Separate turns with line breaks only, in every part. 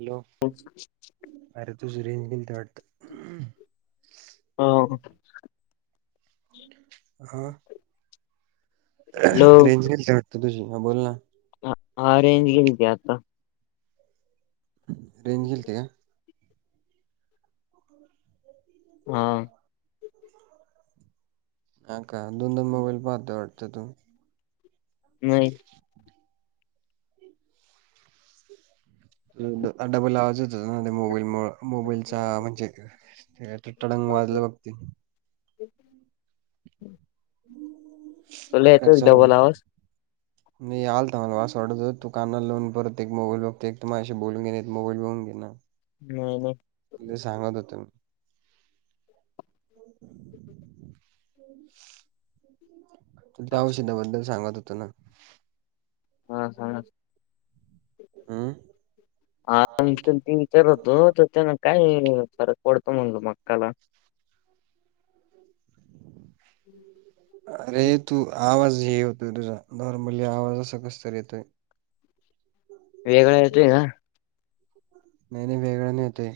Hello! अरे तुझी ring [unintelligible] [inaudible]
हो
[unintelligible] हा,
हॅलो
रेंज गेलत वाटत तुझी, हा बोल ना.
ह हा रेंज गेलते आता.
रेंज गेलती का?
हा.
हा का? दोन-दोन मोबाईल पाहते वाटत तू.
नाही.
आ डबल आवाज येत ना ते मोबाईल मोबाईलचा म्हणजे [unintelligible] वाजले होती. [inaudible]
तुला
[unintelligible] कस
येतोय डबल आवाज
नाही आलता मला अस वाटतं तू काना लाऊन परत एक मोबाईल बघते एक तु माझ्याशी बोलून घेणे एक मोबाईल बघून घे. [unintelligible]
नाही बघ.
म ते सांगत होते म. [inaudible] त्या औषधाबद्दल सांगत होतं ना.
हा हा.
अं
आ ते विचार होतो तर त्यांना काय फरक पडतो म्हणजो मक्काला. [inaudible]
अरे तू आवाज हे यतोय तुझा नॉर्मली आवाज असा कस त येतोय.
वेगळा येतय का?
नाही नाही वेगळं नाही ते.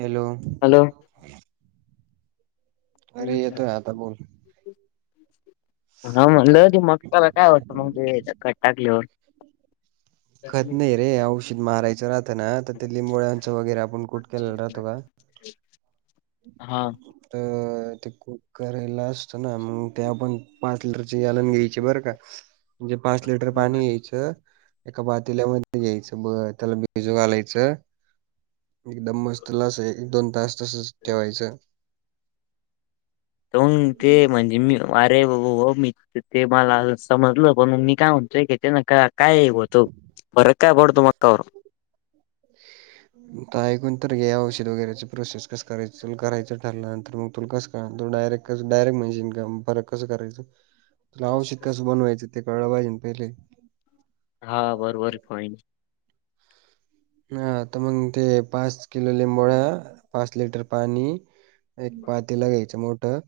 हॅलो!
हॅलो!
[unintelligible] अरे येतो आता बोल.
हा म्हणलं हो मग त्याला काय वाटतं मग खत टाकलेवर.
खत नाही रे
[unintelligible]
औषध मारायचं राहत ना तर ते लिंबोळ्यांचं वगैरे आपण कुठ केला राहतो बा.
[inaudible] हा.
तर ते कु करायला असतं ना मग त्या पण पाच लिटरचे जालन घ्यायचे बरं का, म्हणजे पाच लिटर पाणी घ्याचं. एका पातिल्यामध्ये घ्याचं ब त्याला बिजू घालायचं. एकदम मस्त ला एक दोन-तास तसच
हा.
ठेवायचं.
तर ते म्हणजे मी अरे बा हो मी ते मला समजलं पण म मी काय म्हणतो की तेन क-काय होत फरक काय पडत मक्कावर.
[unintelligible] ऐकून तर घे औषध वगैरेची प्रोसेस कस करायच तु करायचं ठरलंनंतर मग तुला कस त्यानंतर डायरेक्ट क डायरेक्ट मशिन फरक कस करायचं. तुला औषध कसं बनवायचं ते कळलं पाहिजे पहिले.
हा बरोबर प्वाइंट.
ह त मग तेे पाच किलो लिंमबोडा, पाच लिटर पाणी, - एक पातील घ्याचं मोठं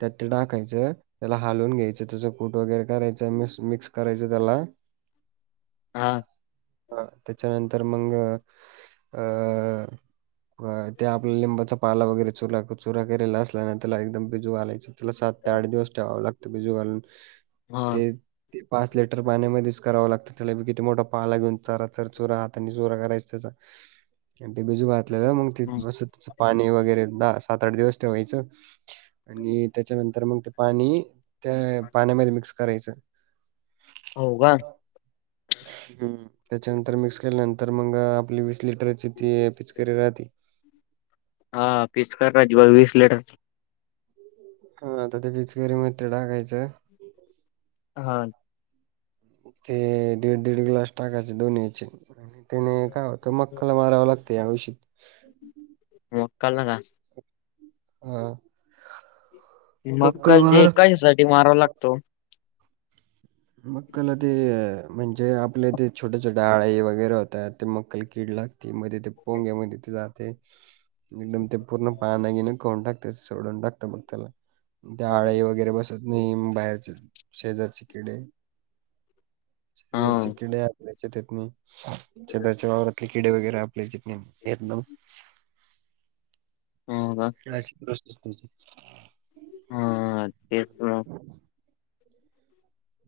त्यात ते टाकायचं त्याला हालून घ्यायचं त्याचं कूट वगैरे करायचं म्स मिक्स करायचं त्याला. [inaudible]
हा
हा, त्याच्यानंतर मग अ व्हय, ते आपला लिंबाचा पाला वगैरे चुरा चोरा करेल न असल्या त्याला एकदम बिजू घालायचं. त्याला सात ते आठ दिवस ठेवावं लागतं बिजू घालून
हा
ते. ते पाच लिटर पाण्यामध्येच कराव लागत त्यालाी किती मोठा पाला घेऊन चारा चर चोरा हात आणि जोरा करायच त्याचा आणि ते बिजू घातलेला म
हं.
बसत पाणी वगैरे दहा, सात-आठ दिवस ठेवायचं. आणि त्याच्यानंतर मग ते पाणी त्या पाण्यामध्ये मिक्स करायचं.
हो का?
हम्म त्याच्यानंतर मिक्स केल्यानंतर मग आपली वीस लिटरची ती पिचकरी राहते.
हा पिस्कार राज वीस लिटरची.
हा आता ते बिचकरी म ते टाकायचं.
हा.
ते दीड-दीड ग्लास टाकायचे दोन्हीचे आणि त्याने काय होत मक्कला माराव लाग त्या औशित. [unintelligible]
मकाल ना का. [unintelligible]
हा.
मग काय, जे कशासाठी मारावा लागतो.
मक्कल, ते म्हणजे आपले ते छोटे-छोटे आळेई वगैरे होतात, ते मक्कल किडलात. मध्ये ते पोंग्यामध्ये ते जाते. एकदम ते पूर्ण पा नाही घे न करून टाकते, सोडून टाकत बघ त्याला. त्या
हा
आळाई वगैरे बसत नाही, बाहेरचे शेजारचे किडे. शेजरचे किडे आपल्या शतीेतने शेजचे वावरात क्रिकेडे वगैरे आपल्या जथे आहेत ना
हो का.
[unintelligible]
हा तेच न.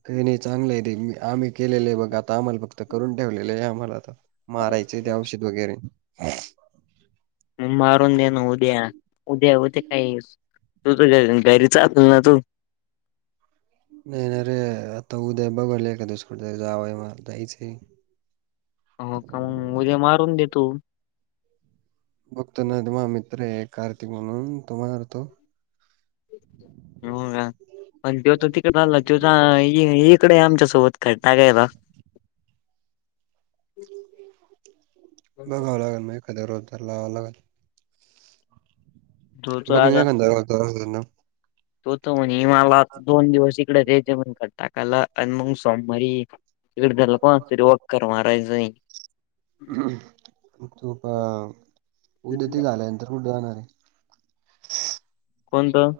काही नाही, चांगलं आहे ते. आम्ही केलेलं आहे बघ, आता आम्हाला फक्त करून ठेवलेलं आहे आम्हाला आता. मारायच ते
मग.
औषध वगैरे.
मारून दे ना उद्या, उद्या, उद्या काही तू घरी चाल असल ना तू.
नाही ना रे, आता उद्या बघू एखादंसं जावंय मग जायचं.
हो का मग उद्या मारून देतू.
बघतो ना, तुम्हा मित्र आहे कार्तिक म्हणून तुम्हाार तो.
हो का, पण तेव तर तिकडे झाला त इकडे आमच्यासोबत का टाकायला.
बघावं लागेल, मग एखाद्या रोजदार लावं लागलं.
तो तो
बघनया
आता
खतना. [unintelligible]
तो तर म्हण हिमाल दोन दिवस इकडे रेज म्हण कर टाकायला आणि मग सोमवारी इडदला पा तरी वॉककर मारायचं.
तो प उद्या ते झालाय नंतर कुठे जाणार आहे.
कोणतं.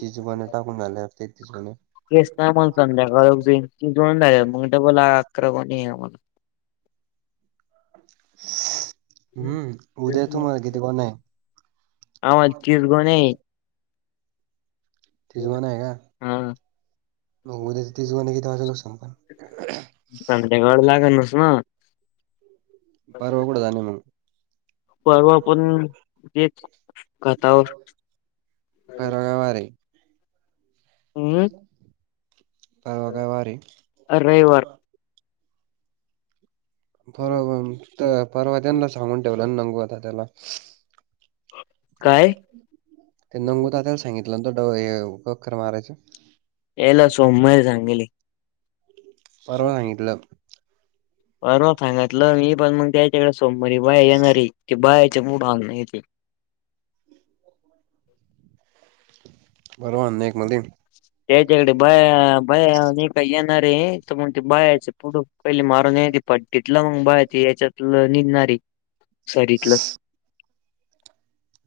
तिच गणे टाकून झालेते तिच गणे
तेच ना मग संध्याकाळी दोन झालेयात मग डबल आक्रमण आहे मला.
[inaudible] हम्म उद्या तू मला किती कोण आहे.
आम्हाला तीस गोण्या आहे
तिजवा नाही आहे का,
हा
बघू तेिजवा ना की त्याच्याच लोक सांग पण.
संध्या गाळ लाग नस ना.
परर्वा कुठं जाणार मग.
परर्वा पण तेच घातावर.
परगावारी.
हम्म
परवा काय वारी.
रविवार.
पर परवा तेव्हा सांगून ठेवलं ना, नंगू आता त्याला. काय [unintelligible] ते नंगूत दादाला सांगितलं नत ड वक्करर मारायच.
ला सोमवारी सांगेली.
परवा सांगटलं.
परवा सांगितलं मी पण, मग त्याच्याकडे सोमवारी बाया येणारी की बायाचे मु भाग नाही.
बरोब नाही एक मध्ये
त्याच्याकडे बाया बाया का येणार आहे तरण, ते बायाचे पुढे. पहिली मारून य ती पट्टीतलं, मंग बाळ त याच्यातलं निदणारी सरीतलं.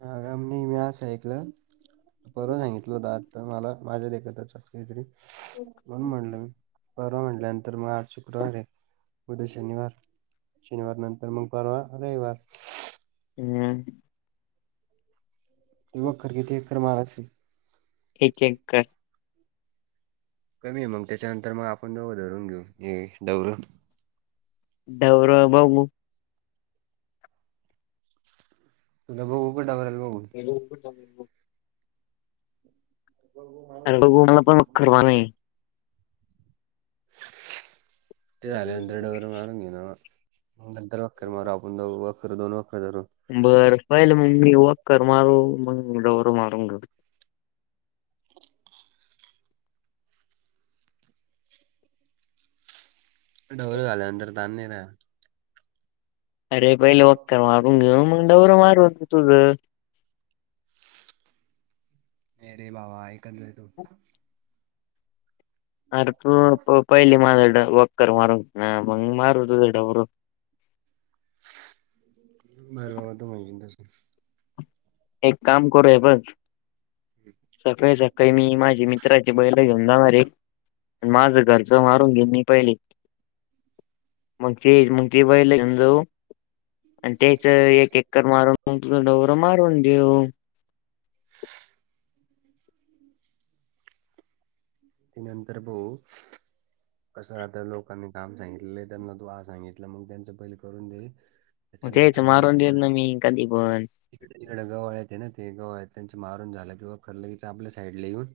हा का मी बी असं ऐकलं परवा सांगितलं दाट मला माझ्यादेखतच अस काहीतरी म्हणून म्हणलं मी परवा म्हटल्यानंतर मग आज शुक्रवार आहे उद्या शनिवार शनिवार नंतर मग परवा रविवार
हम्
ते वखर किती एकर मारायचं
एक एकर
कमी आहे मग त्याच्यानंतर मग आपण दोघ धरून घेऊ हे दौरं
डवर बघु
तुला बघू डवर्याल बघू
ते अरे बघू मला पण वखर नाही
ते झाल्यानंतर डवर मारुन घेऊ नंतर वखर मारून आपण वखर दोन धरू
बरं पाहिलं मग मी वख्खर मारू मग डवर मारून घेतो
ढवर झाल्यानंतर ताण नाही राहत
अरे पहिले वख्खर मारून घेऊ मग डवरा मारून तुझं
नाही रे बाबा ऐकंत जाय तू
अरे तू पहिली माझ वख्खर मारून ना मंग मारू तुझ डवर
बर बाबा तु म्हणशील तसं
एक काम करू हे बस सकाळी सकाळी मी माझी मित्राची बैला घेऊन जाणार आहे माझं घरचं मारून घेईन मी पहिले मग ते मग ते बैल घेऊन जाऊ आणि त्याच एक एकर मारून तुझ डवर मारून देऊ
[inaudible] नंतर भो कसं आता लोकांनी काम सांगितलेलं त्यांना तू हा सांगितलं मग त्यांच पहिले करून दे
म तेच
त्याच्यानंतर
मारून देइना मी कधी पण
त तिकड गवळ आहेत ना ते गवळ आहेत त्यांच मारून झालं कि खर लगेच आपल्या साईड ला येऊन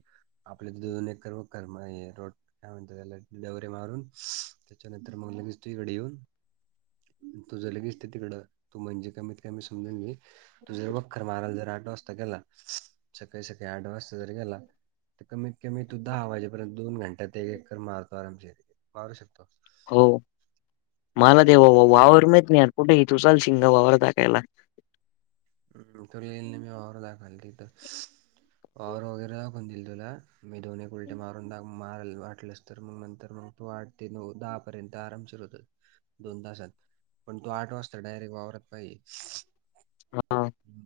आपल्या दोन एकर वखर रोट काय म्हणत त्याला डवरे मारून त्याच्यानंतर मग लगेच तु इकडे येऊन तुझ लगेच ते तिकडं तू म्हणजे कमीत कमी समजून घे तू जर वखर माराला जर आठ वाजता गेला सकाळी सकाळी आठ वाजता जर गेला तर कमीत कमी तू दहा वाजेपर्यंत दोन घंट्या ते एक एक कर मारतो मारू शकतो
हो मला ते व वा वावर मात नाही कुठेही तु चालशील का वावर दाखायला
हम तुला नेईल ना मी वावर दाखयला तिथ वावर वगैरे दाखुन देइल मी दोने एक उल्टे मारून दा मारल वाटलेस तर मग नंतर मग तु आठ ते नऊ दहा पर्यंत आराम सीर होतात दोन तासात पण तू आठ वाजता डायरेक्ट वावरत पाहिजे
हा
हम्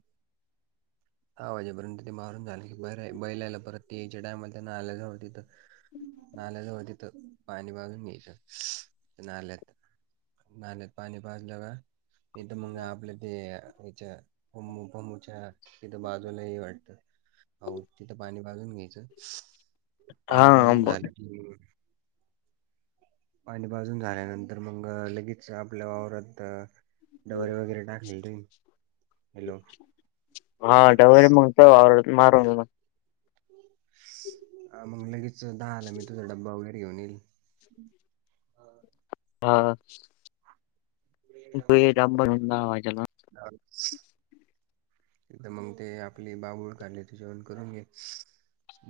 दहा वाजेपर्यंत ते मारून झाले का ब बैलाला परत ते यायच्या टायमला त्यांना आलं जावं तिथं नाल्याजवळ तिथे पाणी बघून घ्यायचं. नाल्यात नाल्यात पाणी पाजले का नाही तर मग आपल्या ते याच्या फमु फमूच्या तिथं बाजूलाये वाटतं? आऊ तिथं पाणी बाजून घ्यायचं. पाणी
हा
पाजून
ब-
झालं कीं पाणी पाजून झाल्यानंतर मंग लगेच आपल्या वावरात्त डवर वगेरे टाकलेय काई, हलो
हा डवळ म्हणून तर [unintelligible] मार [unintelligible] ना
अ मग लगेच दहाला मी तुझा डब्बा वगरे घेऊन येईल.
हा हा [unintelligible]
आ मंग ते आपली बाबूळ काट्याची जेवण करून घे.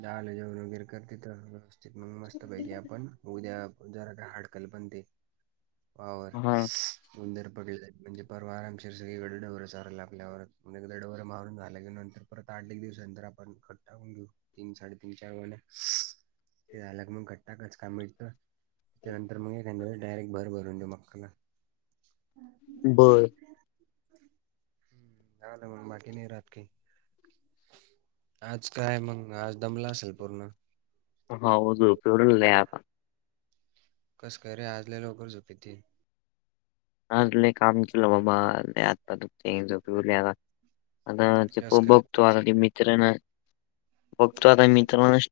दाला जेवण वगरे करते त मस्त पैकी आपण, उद्या जरा, हाडकल पण ते वावर
हा
हशश उंदीर पघले म्हणजे परवा आरामशीर सगळे घडल्यावर सारं येईल आपल्यावर. एक दड वर मारून झालं नंतर परत आठ एक दिवसानंतर आपण खत टाकून घेऊ. तीन साडेतीीन चार वेण, क्स ते झालं की मंग गट्टा घच काय मिळतं? त्यानंतर मग एखांद्या वेळीस डायरेक्ट भर भरून देऊ मक्काला.
बरं.
त्यावळला मंग बाटली नहीं राहत कायी. आज काय मंग आज दमला असाल पूर्ण?
[unintelligible] आता.
कस काय रे आज लई लवकर झोप येतीय?
हंज् लई काम केलं बाबा, आत्ता त [unintelligible] आता ते तो
कसं
बघतो
काय
आता, ते मित्रय ना? बघतो आता मित्रुनच